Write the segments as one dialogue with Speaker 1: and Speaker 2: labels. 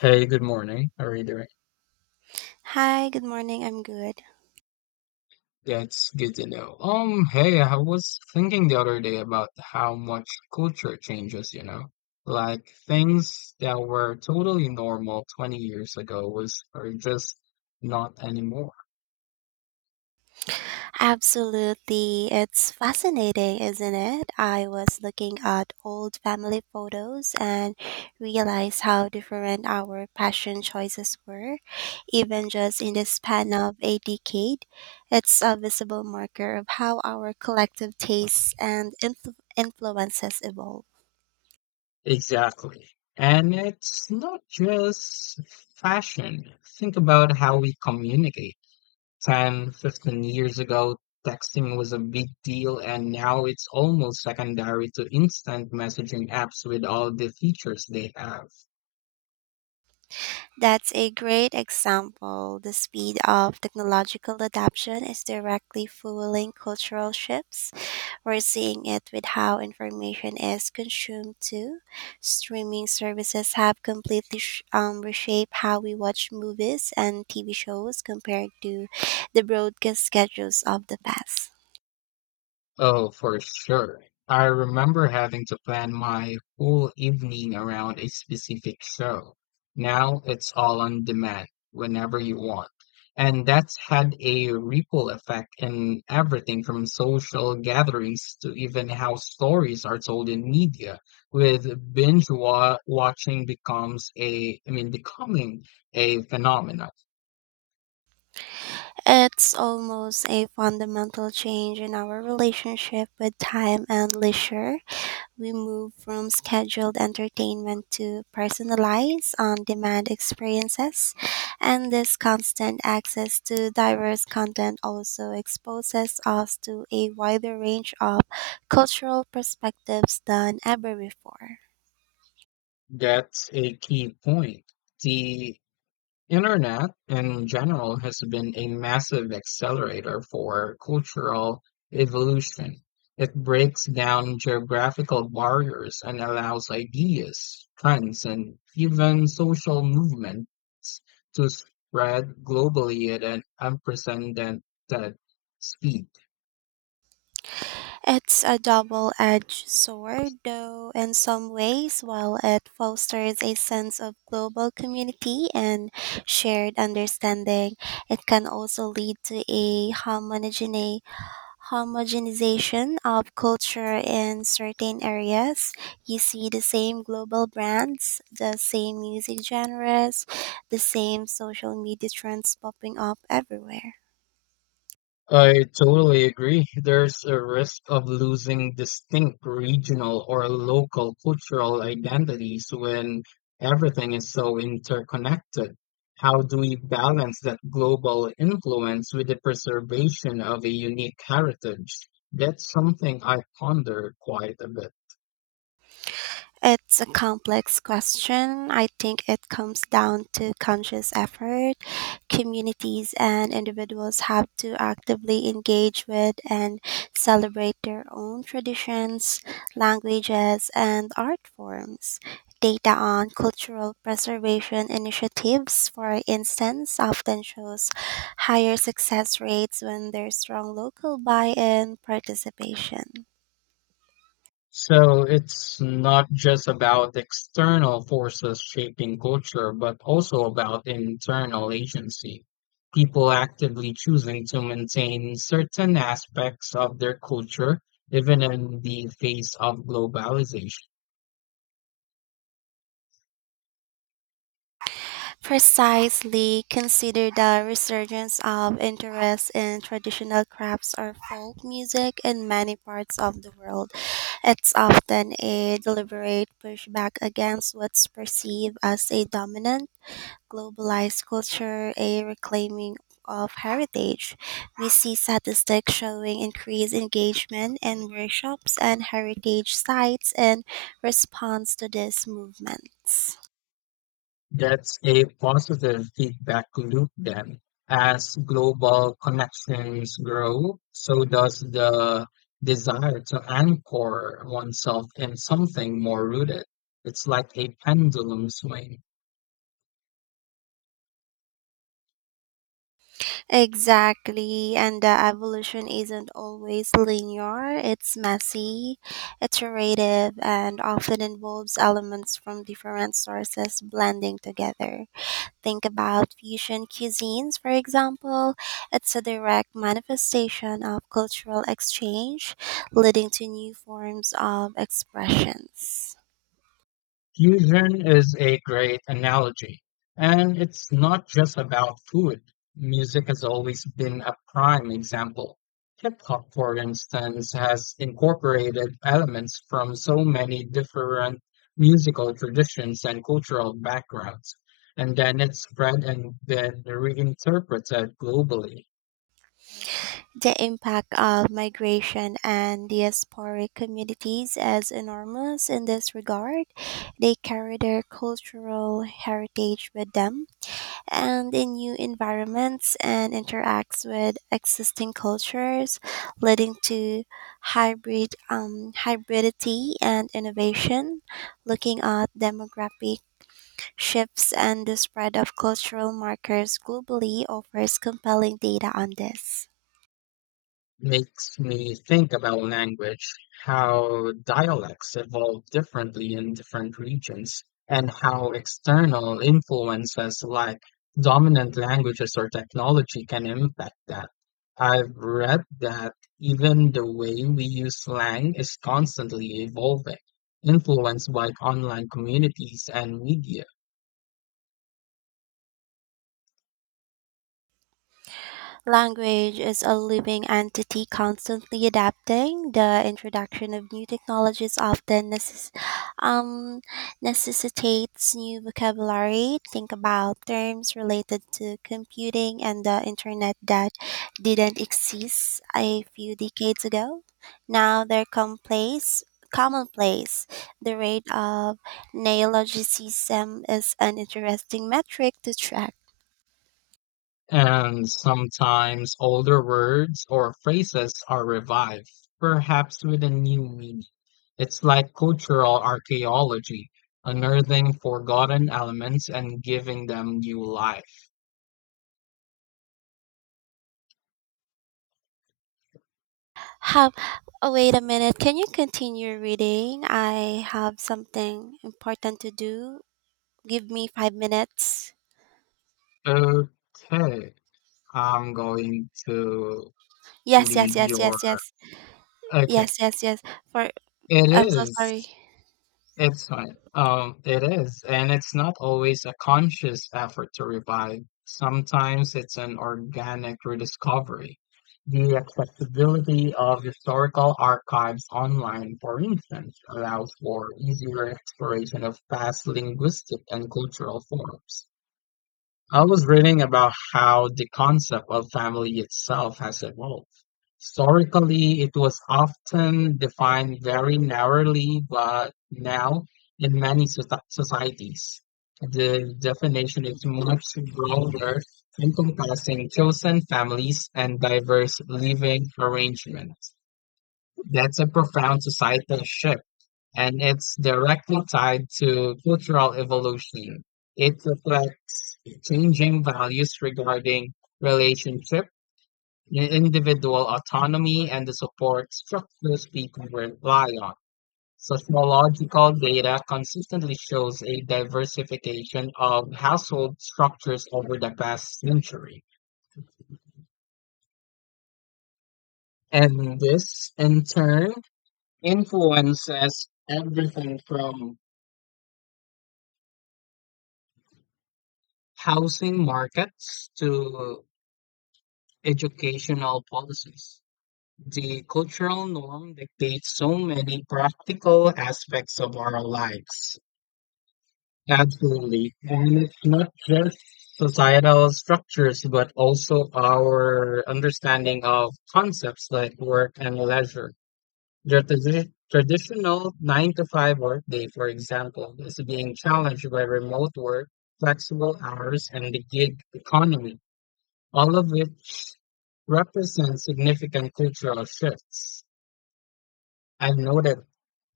Speaker 1: Hey, good morning. How are you doing?
Speaker 2: Hi, good morning. I'm good.
Speaker 1: That's good to know. Hey, I was thinking the other day about how much culture changes, you know? Like things that were totally normal 20 years ago was are just not anymore.
Speaker 2: Absolutely. It's fascinating, isn't it? I was looking at old family photos and realized how different our passion choices were, even just in the span of a decade. It's a visible marker of how our collective tastes and influences evolve.
Speaker 1: Exactly. And it's not just fashion. Think about how we communicate, 10, 15 years ago, texting was a big deal, and now it's almost secondary to instant messaging apps with all the features they have.
Speaker 2: That's a great example. The speed of technological adoption is directly fueling cultural shifts. We're seeing it with how information is consumed, too. Streaming services have completely reshaped how we watch movies and TV shows compared to the broadcast schedules of the past.
Speaker 1: Oh, for sure. I remember having to plan my whole evening around a specific show. Now it's all on demand whenever you want. And that's had a ripple effect in everything from social gatherings to even how stories are told in media, with binge wa- watching becomes a, I mean, becoming a phenomenon.
Speaker 2: It's almost a fundamental change in our relationship with time and leisure. We move from scheduled entertainment to personalized, on demand experiences, and this constant access to diverse content also exposes us to a wider range of cultural perspectives than ever before.
Speaker 1: That's a key point. The Internet in general has been a massive accelerator for cultural evolution. It breaks down geographical barriers and allows ideas, trends, and even social movements to spread globally at an unprecedented speed.
Speaker 2: It's a double edged sword, though, in some ways, while it fosters a sense of global community and shared understanding, it can also lead to a homogeneity homogenization of culture in certain areas. You see the same global brands, the same music genres, the same social media trends popping up everywhere.
Speaker 1: I totally agree. There's a risk of losing distinct regional or local cultural identities when everything is so interconnected. How do we balance that global influence with the preservation of a unique heritage? That's something I ponder quite a bit.
Speaker 2: It's a complex question. I think it comes down to conscious effort communities and individuals have to actively engage with and celebrate their own traditions, languages, and art forms. Data on cultural preservation initiatives, for instance, often shows higher success rates when there's strong local buy in participation.
Speaker 1: So it's not just about external forces shaping culture, but also about internal agency. People actively choosing to maintain certain aspects of their culture, even in the face of globalization.
Speaker 2: Precisely, consider the resurgence of interest in traditional crafts or folk music in many parts of the world. It's often a deliberate pushback against what's perceived as a dominant globalized culture, a reclaiming of heritage. We see statistics showing increased engagement in workshops and heritage sites in response to these movements.
Speaker 1: That's a positive feedback loop then. As global connections grow, so does the desire to anchor oneself in something more rooted. It's like a pendulum swing.
Speaker 2: Exactly, and the evolution isn't always linear. It's messy, iterative, and often involves elements from different sources blending together. Think about fusion cuisines, for example. It's a direct manifestation of cultural exchange, leading to new forms of expressions.
Speaker 1: Fusion is a great analogy, and it's not just about food. Music has always been a prime example. Hip hop, for instance, has incorporated elements from so many different musical traditions and cultural backgrounds, and then it's spread and then reinterpreted globally.
Speaker 2: The impact of migration and diasporic communities is enormous in this regard. They carry their cultural heritage with them and in new environments and interacts with existing cultures, leading to hybridity and innovation. Looking at demographic shifts and the spread of cultural markers globally offers compelling data on this.
Speaker 1: Makes me think about language, how dialects evolve differently in different regions, and how external influences like dominant languages or technology can impact that. I've read that even the way we use slang is constantly evolving, influenced by online communities and media.
Speaker 2: Language is a living entity constantly adapting. The introduction of new technologies often um, necessitates new vocabulary. Think about terms related to computing and the internet that didn't exist a few decades ago. Now they're commonplace. Commonplace. The rate of neologicism is an interesting metric to track.
Speaker 1: And sometimes older words or phrases are revived, perhaps with a new meaning. It's like cultural archaeology, unearthing forgotten elements and giving them new life.
Speaker 2: Have oh, wait a minute. Can you continue reading? I have something important to do. Give me 5 minutes.
Speaker 1: Okay, I'm going to
Speaker 2: Yes, yes,
Speaker 1: read
Speaker 2: yes,
Speaker 1: your.
Speaker 2: yes, yes,
Speaker 1: Okay,
Speaker 2: yes, yes, yes. For
Speaker 1: it
Speaker 2: I'm so sorry.
Speaker 1: is. It's fine. It is, and it's not always a conscious effort to revive. Sometimes it's an organic rediscovery. The accessibility of historical archives online, for instance, allows for easier exploration of past linguistic and cultural forms. I was reading about how the concept of family itself has evolved. Historically, it was often defined very narrowly, but now, in many societies, the definition is much broader, encompassing chosen families and diverse living arrangements. That's a profound societal shift, and it's directly tied to cultural evolution. It reflects changing values regarding relationship, individual autonomy, and the support structures people rely on. Sociological data consistently shows a diversification of household structures over the past century. And this, in turn, influences everything from housing markets to educational policies. The cultural norm dictates so many practical aspects of our lives. Absolutely. And it's not just societal structures, but also our understanding of concepts like work and leisure. The traditional 9 to 5 workday, for example, is being challenged by remote work, flexible hours, and the gig economy, all of which represent significant cultural shifts. I've noted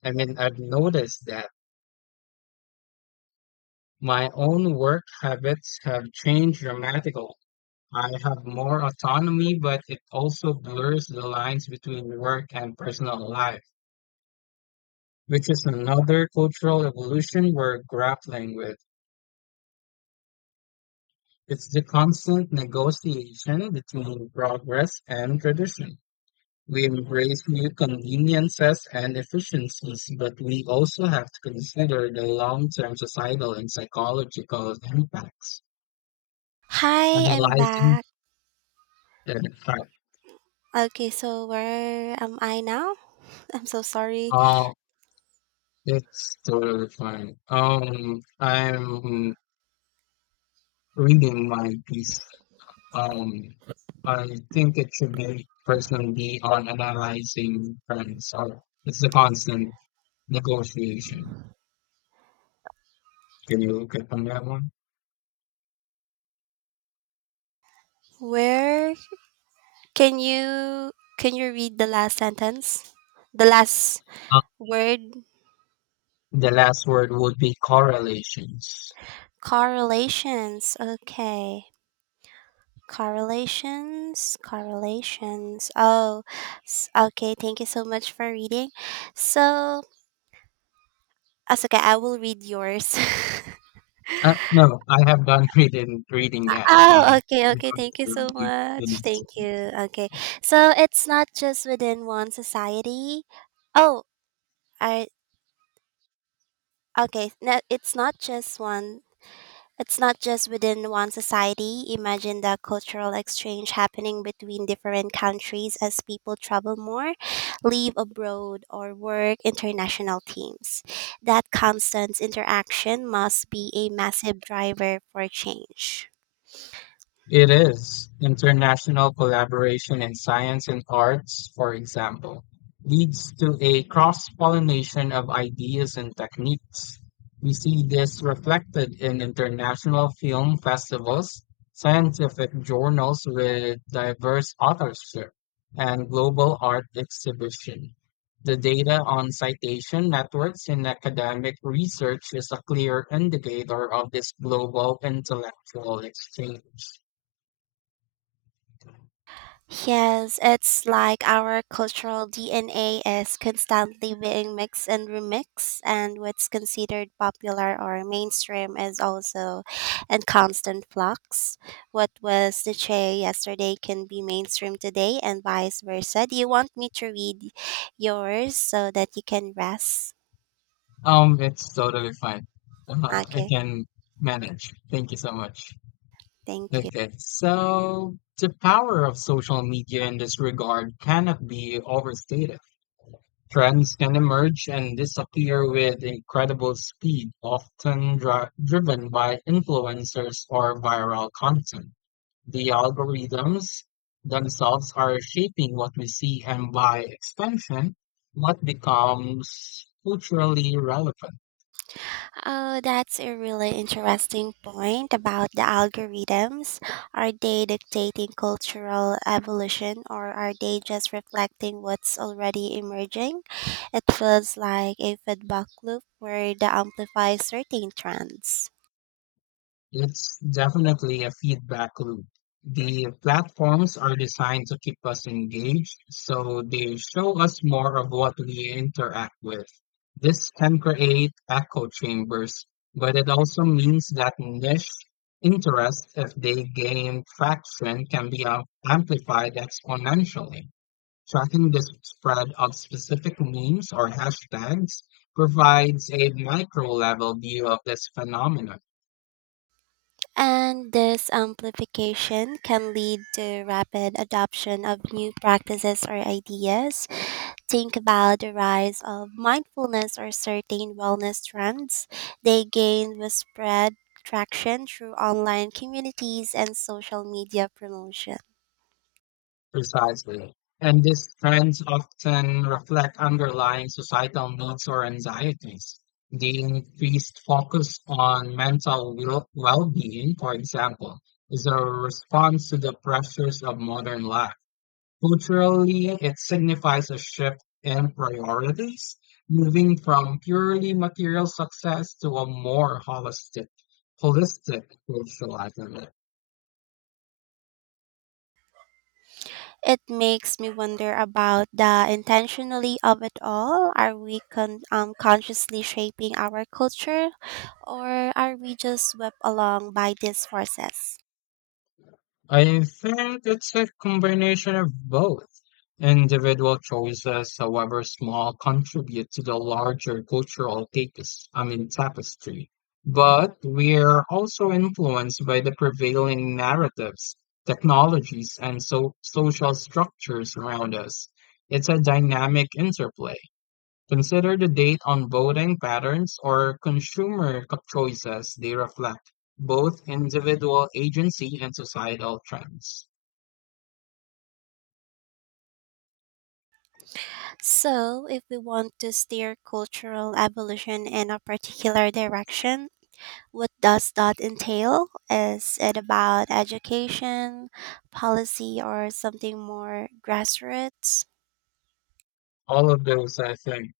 Speaker 1: I mean, I've noticed that my own work habits have changed dramatically. I have more autonomy, but it also blurs the lines between work and personal life, which is another cultural evolution we're grappling with. It's the constant negotiation between progress and tradition. We embrace new conveniences and efficiencies, but we also have to consider the long-term societal and psychological impacts.
Speaker 2: Hi, I'm
Speaker 1: Analyzing
Speaker 2: back.
Speaker 1: the fact.
Speaker 2: Okay, so where am I now? I'm so sorry.
Speaker 1: Oh, it's totally fine. I'm reading my piece. Um, I think it should be personally be on analyzing trends. Or it's a constant negotiation. Can you get on that one?
Speaker 2: Where can you can you read the last sentence? The last
Speaker 1: Uh,
Speaker 2: word
Speaker 1: the last word would be correlations.
Speaker 2: correlations. Okay. Correlations, correlations. Oh, s- okay. Thank you so much for reading. So, as okay, I will read yours.
Speaker 1: No, I have done reading that.
Speaker 2: oh, okay,
Speaker 1: I'm
Speaker 2: okay.
Speaker 1: going
Speaker 2: Thank you
Speaker 1: to
Speaker 2: so
Speaker 1: read the
Speaker 2: much.
Speaker 1: next.
Speaker 2: Thank you. Okay. So, it's not just within one society. Oh, I okay. No, it's not just one It's not just within one society. Imagine the cultural exchange happening between different countries as people travel more, live abroad, or work international teams. That constant interaction must be a massive driver for change.
Speaker 1: It is. International collaboration in science and arts, for example, leads to a cross-pollination of ideas and techniques. We see this reflected in international film festivals, scientific journals with diverse authorship, and global art exhibition. The data on citation networks in academic research is a clear indicator of this global intellectual exchange.
Speaker 2: Yes, it's like our cultural DNA is constantly being mixed and remixed, and what's considered popular or mainstream is also in constant flux. What was the chay yesterday can be mainstream today, and vice versa. Do you want me to read yours so that you can rest?
Speaker 1: It's totally fine. I
Speaker 2: Okay,
Speaker 1: can manage. Thank you so much.
Speaker 2: thank you.
Speaker 1: Okay, so the power of social media in this regard cannot be overstated. Trends can emerge and disappear with incredible speed, often driven by influencers or viral content. The algorithms themselves are shaping what we see, and by extension, what becomes culturally relevant.
Speaker 2: Oh, that's a really interesting point about the algorithms. Are they dictating cultural evolution or are they just reflecting what's already emerging? It feels like a feedback loop where they amplify certain trends.
Speaker 1: It's definitely a feedback loop. The platforms are designed to keep us engaged, so they show us more of what we interact with. This can create echo chambers, but it also means that niche interests, if they gain traction, can be amplified exponentially. Tracking the spread of specific memes or hashtags provides a micro level view of this phenomenon.
Speaker 2: And this amplification can lead to rapid adoption of new practices or ideas, think about the rise of mindfulness or certain wellness trends, they gained widespread traction through online communities and social media promotion.
Speaker 1: Precisely. And these trends often reflect underlying societal needs or anxieties. The increased focus on mental well-being, for example, is a response to the pressures of modern life. Culturally, it signifies a shift in priorities, moving from purely material success to a more holistic cultural identity.
Speaker 2: It makes me wonder about the intentionally of it all. Are we consciously shaping our culture or are we just swept along by these forces?
Speaker 1: I think it's a combination of both. Individual choices, however small, contribute to the larger cultural tapestry. But we're also influenced by the prevailing narratives, technologies, and so social structures around us. It's a dynamic interplay. Consider the date on voting patterns or consumer choices they reflect, both individual agency and societal trends.
Speaker 2: So, if we want to steer cultural evolution in a particular direction, what does that entail? Is it about education, policy, or something more grassroots?
Speaker 1: All of those, I think.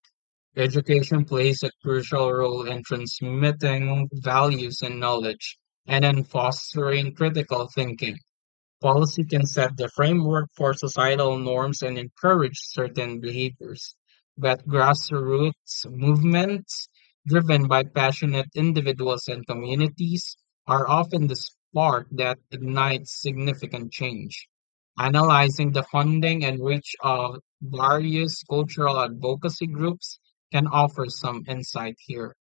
Speaker 1: Education plays a crucial role in transmitting values and knowledge and in fostering critical thinking. Policy can set the framework for societal norms and encourage certain behaviors, but grassroots movements driven by passionate individuals and communities are often the spark that ignites significant change. Analyzing the funding and reach of various cultural advocacy groups can offer some insight here.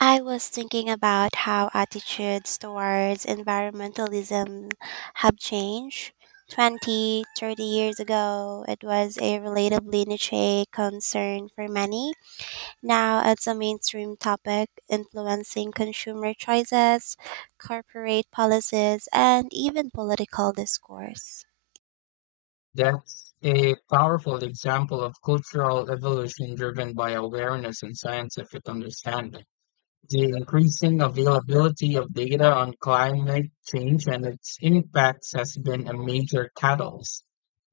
Speaker 2: I was thinking about how attitudes towards environmentalism have changed. 20, 30 years ago, it was a relatively niche concern for many. Now it's a mainstream topic influencing consumer choices, corporate policies, and even political discourse.
Speaker 1: That's a powerful example of cultural evolution driven by awareness and scientific understanding. The increasing availability of data on climate change and its impacts has been a major catalyst.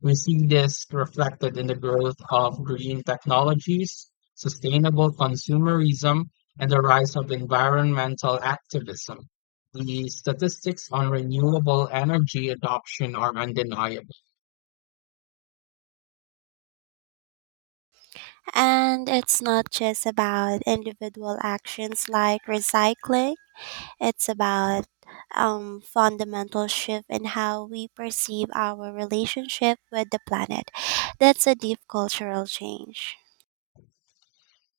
Speaker 1: We see this reflected in the growth of green technologies, sustainable consumerism, and the rise of environmental activism. The statistics on renewable energy adoption are undeniable.
Speaker 2: And it's not just about individual actions like recycling, it's about fundamental shift in how we perceive our relationship with the planet. That's a deep cultural change.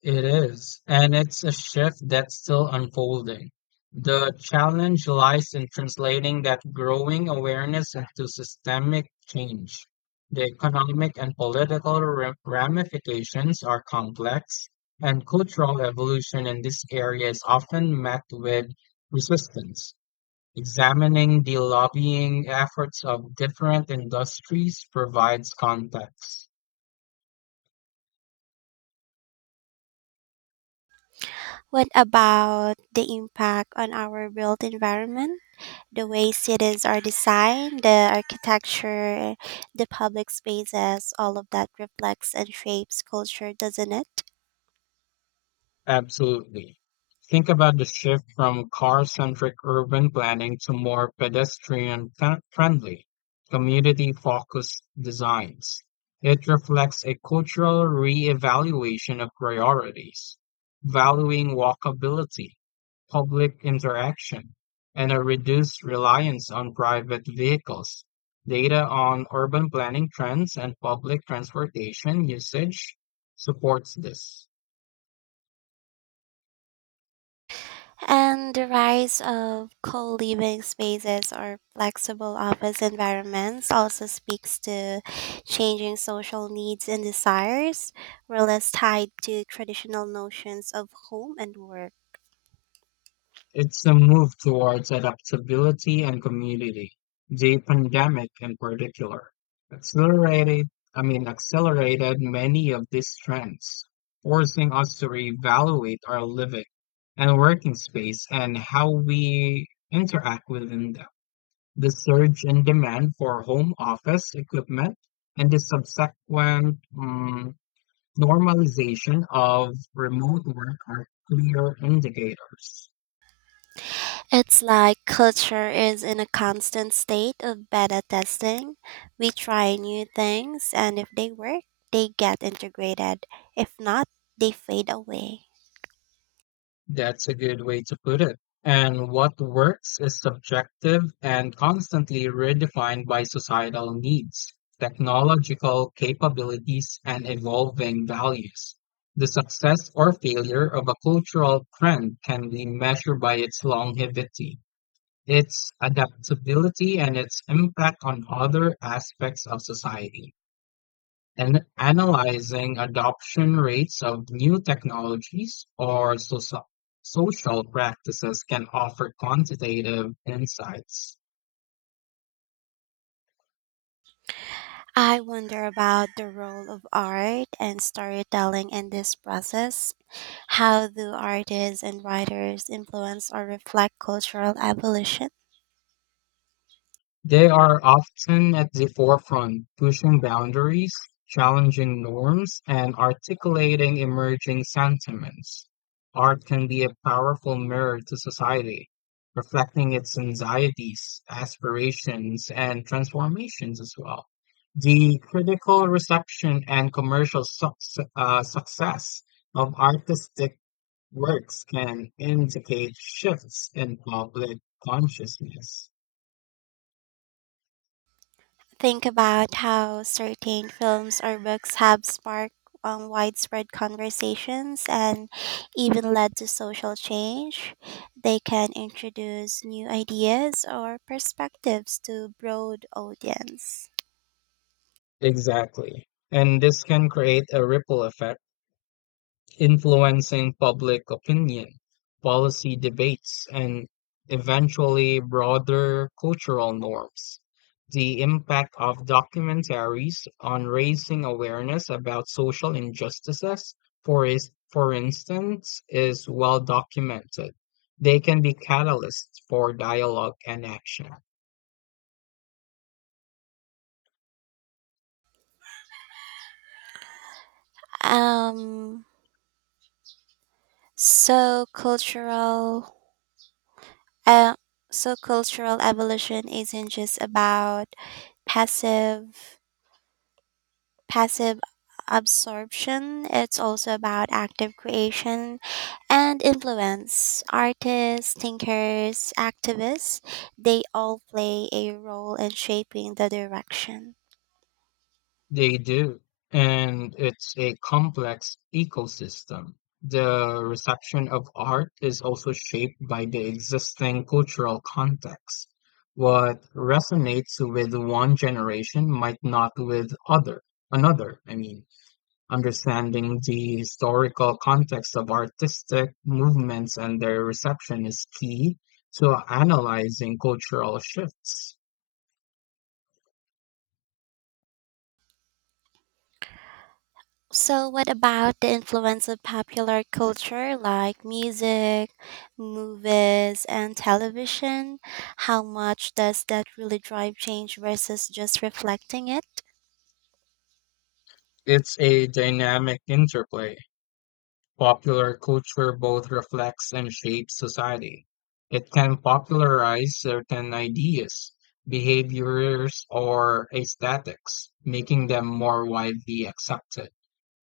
Speaker 1: It is, and it's a shift that's still unfolding. The challenge lies in translating that growing awareness into systemic change. The economic and political ramifications are complex, and cultural evolution in this area is often met with resistance. Examining the lobbying efforts of different industries provides context.
Speaker 2: What about the impact on our built environment? The way cities are designed, the architecture, the public spaces, all of that reflects and shapes culture, doesn't it?
Speaker 1: Absolutely. Think about the shift from car-centric urban planning to more pedestrian-friendly, community-focused designs. It reflects a cultural reevaluation of priorities, valuing walkability, public interaction, and a reduced reliance on private vehicles. Data on urban planning trends and public transportation usage supports this.
Speaker 2: And the rise of co living spaces or flexible office environments also speaks to changing social needs and desires, were less tied to traditional notions of home and work.
Speaker 1: It's a move towards adaptability and community. The pandemic in particular accelerated, accelerated many of these trends, forcing us to reevaluate our living and working space and how we interact within them. The surge in demand for home office equipment and the subsequent normalization of remote work are clear indicators.
Speaker 2: It's like culture is in a constant state of beta testing. We try new things, and if they work, they get integrated. If not, they fade away.
Speaker 1: That's a good way to put it. And what works is subjective and constantly redefined by societal needs, technological capabilities, and evolving values. The success or failure of a cultural trend can be measured by its longevity, its adaptability, and its impact on other aspects of society and analyzing adoption rates of new technologies or social practices can offer quantitative insights.
Speaker 2: I wonder about the role of art and storytelling in this process. How do artists and writers influence or reflect cultural evolution?
Speaker 1: They are often at the forefront, pushing boundaries, challenging norms, and articulating emerging sentiments. Art can be a powerful mirror to society, reflecting its anxieties, aspirations, and transformations as well. The critical reception and commercial success of artistic works can indicate shifts in public consciousness.
Speaker 2: Think about how certain films or books have sparked widespread conversations and even led to social change. They can introduce new ideas or perspectives to broad audience.
Speaker 1: Exactly. And this can create a ripple effect, influencing public opinion, policy debates, and eventually broader cultural norms. The impact of documentaries on raising awareness about social injustices, for instance, is well documented. They can be catalysts for dialogue and action.
Speaker 2: Um, so cultural Uh, so cultural evolution isn't just about passive passive absorption. It's also about active creation and influence. Artists, thinkers, activists, they all play a role in shaping the direction.
Speaker 1: They do, and it's a complex ecosystem. The reception of art is also shaped by the existing cultural context. What resonates with one generation might not with other another. I mean, understanding the historical context of artistic movements and their reception is key to analyzing cultural shifts.
Speaker 2: So, what about the influence of popular culture like music, movies, and television? How much does that really drive change versus just reflecting it?
Speaker 1: It's a dynamic interplay. Popular culture both reflects and shapes society. It can popularize certain ideas, behaviors, or aesthetics, making them more widely accepted.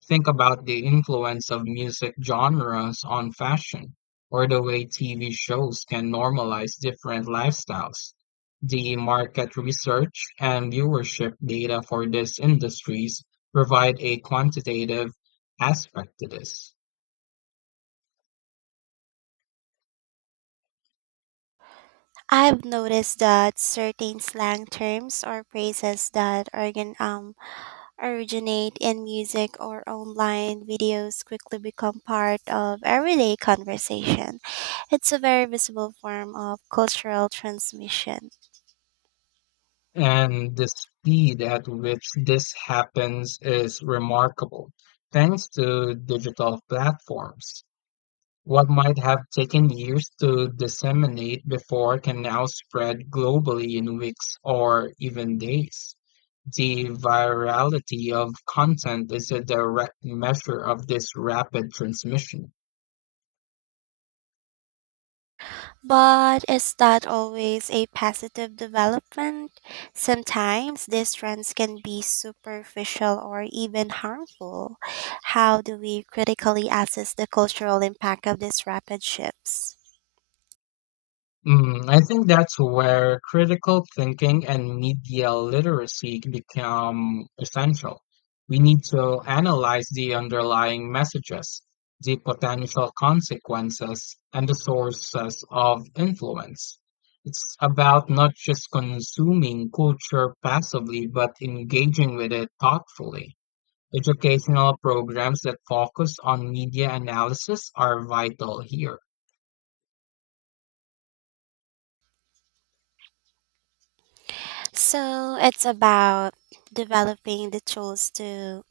Speaker 1: Think about the influence of music genres on fashion, or the way TV shows can normalize different lifestyles. The market research and viewership data for these industries provide a quantitative aspect to this.
Speaker 2: I've noticed that certain slang terms or phrases that originate in music or online videos quickly become part of everyday conversation. It's a very visible form of cultural transmission.
Speaker 1: And the speed at which this happens is remarkable, thanks to digital platforms. What might have taken years to disseminate before can now spread globally in weeks or even days. The virality of content is a direct measure of this rapid transmission.
Speaker 2: But is that always a positive development? Sometimes these trends can be superficial or even harmful. How do we critically assess the cultural impact of these rapid shifts?
Speaker 1: Mm, I think that's where critical thinking and media literacy become essential. We need to analyze the underlying messages, the potential consequences, and the sources of influence. It's about not just consuming culture passively, but engaging with it thoughtfully. Educational programs that focus on media analysis are vital here.
Speaker 2: So it's about developing the tools to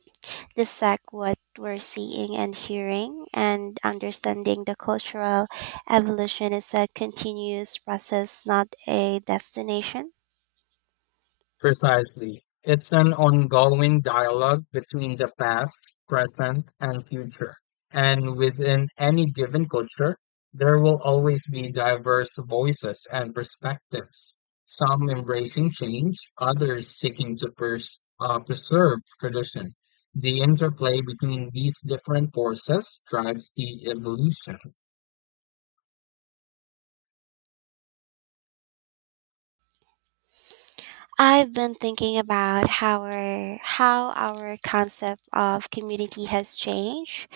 Speaker 2: dissect what we're seeing and hearing, and understanding the cultural evolution is a continuous process, not a destination.
Speaker 1: Precisely. It's an ongoing dialogue between the past, present, and future. And within any given culture, there will always be diverse voices and perspectives, some embracing change, others seeking to preserve tradition. The interplay between these different forces drives the evolution.
Speaker 2: I've been thinking about how our concept of community has changed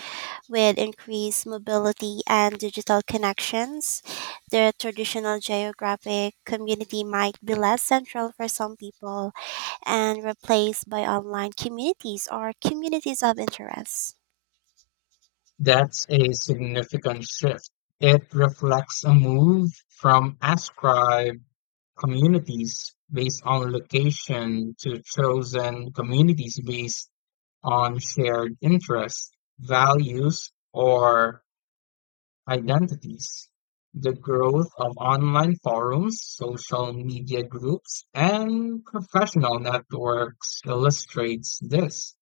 Speaker 2: with increased mobility and digital connections. The traditional geographic community might be less central for some people and replaced by online communities or communities of interest.
Speaker 1: That's a significant shift. It reflects a move from ascribe communities based on location to chosen communities based on shared interests, values, or identities. The growth of online forums, social media groups, and professional networks illustrates this.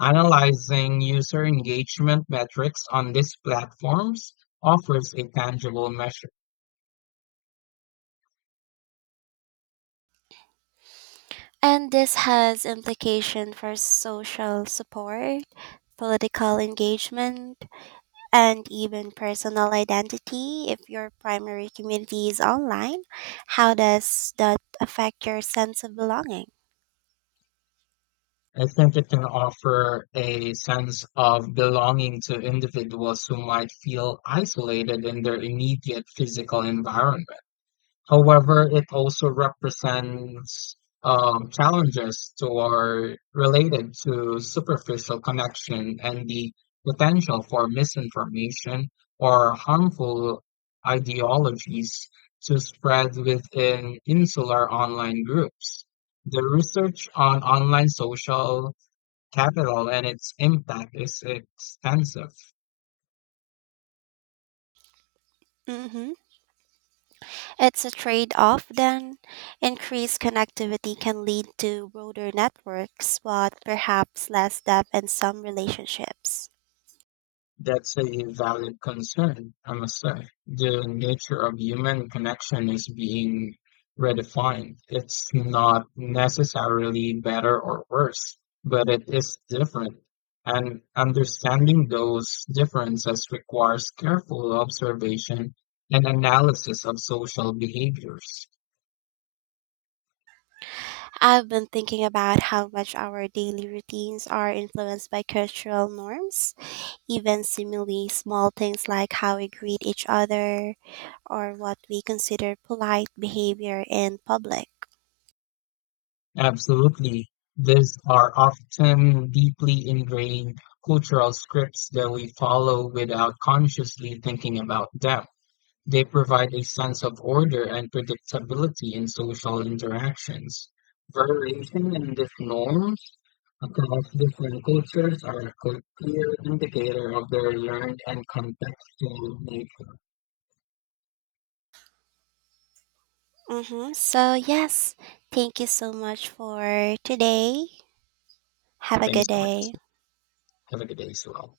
Speaker 1: Analyzing user engagement metrics on these platforms offers a tangible measure.
Speaker 2: And this has implication for social support, political engagement, and even personal identity if your primary community is online how does that affect your sense of belonging.
Speaker 1: I think it can offer a sense of belonging to individuals who might feel isolated in their immediate physical environment. However, it also represents challenges to or related to superficial connection and the potential for misinformation or harmful ideologies to spread within insular online groups. The research on online social capital and its impact is extensive.
Speaker 2: Hmm, it's a trade-off then, increased connectivity can lead to broader networks but perhaps less depth in some relationships.
Speaker 1: That's a valid concern, I must say. The nature of human connection is being redefined. It's not necessarily better or worse, but it is different. And understanding those differences requires careful observation and analysis of social behaviors.
Speaker 2: I've been thinking about how much our daily routines are influenced by cultural norms. Even seemingly small things like how we greet each other or what we consider polite behavior in public.
Speaker 1: Absolutely. These are often deeply ingrained cultural scripts that we follow without consciously thinking about them. They provide a sense of order and predictability in social interactions. Variation in these norms across different cultures are a clear indicator of their learned and contextual nature.
Speaker 2: Mm-hmm. So, yes, thank you so much for today. Have a
Speaker 1: Thank you
Speaker 2: good
Speaker 1: so much.
Speaker 2: day.
Speaker 1: Have a good day as well.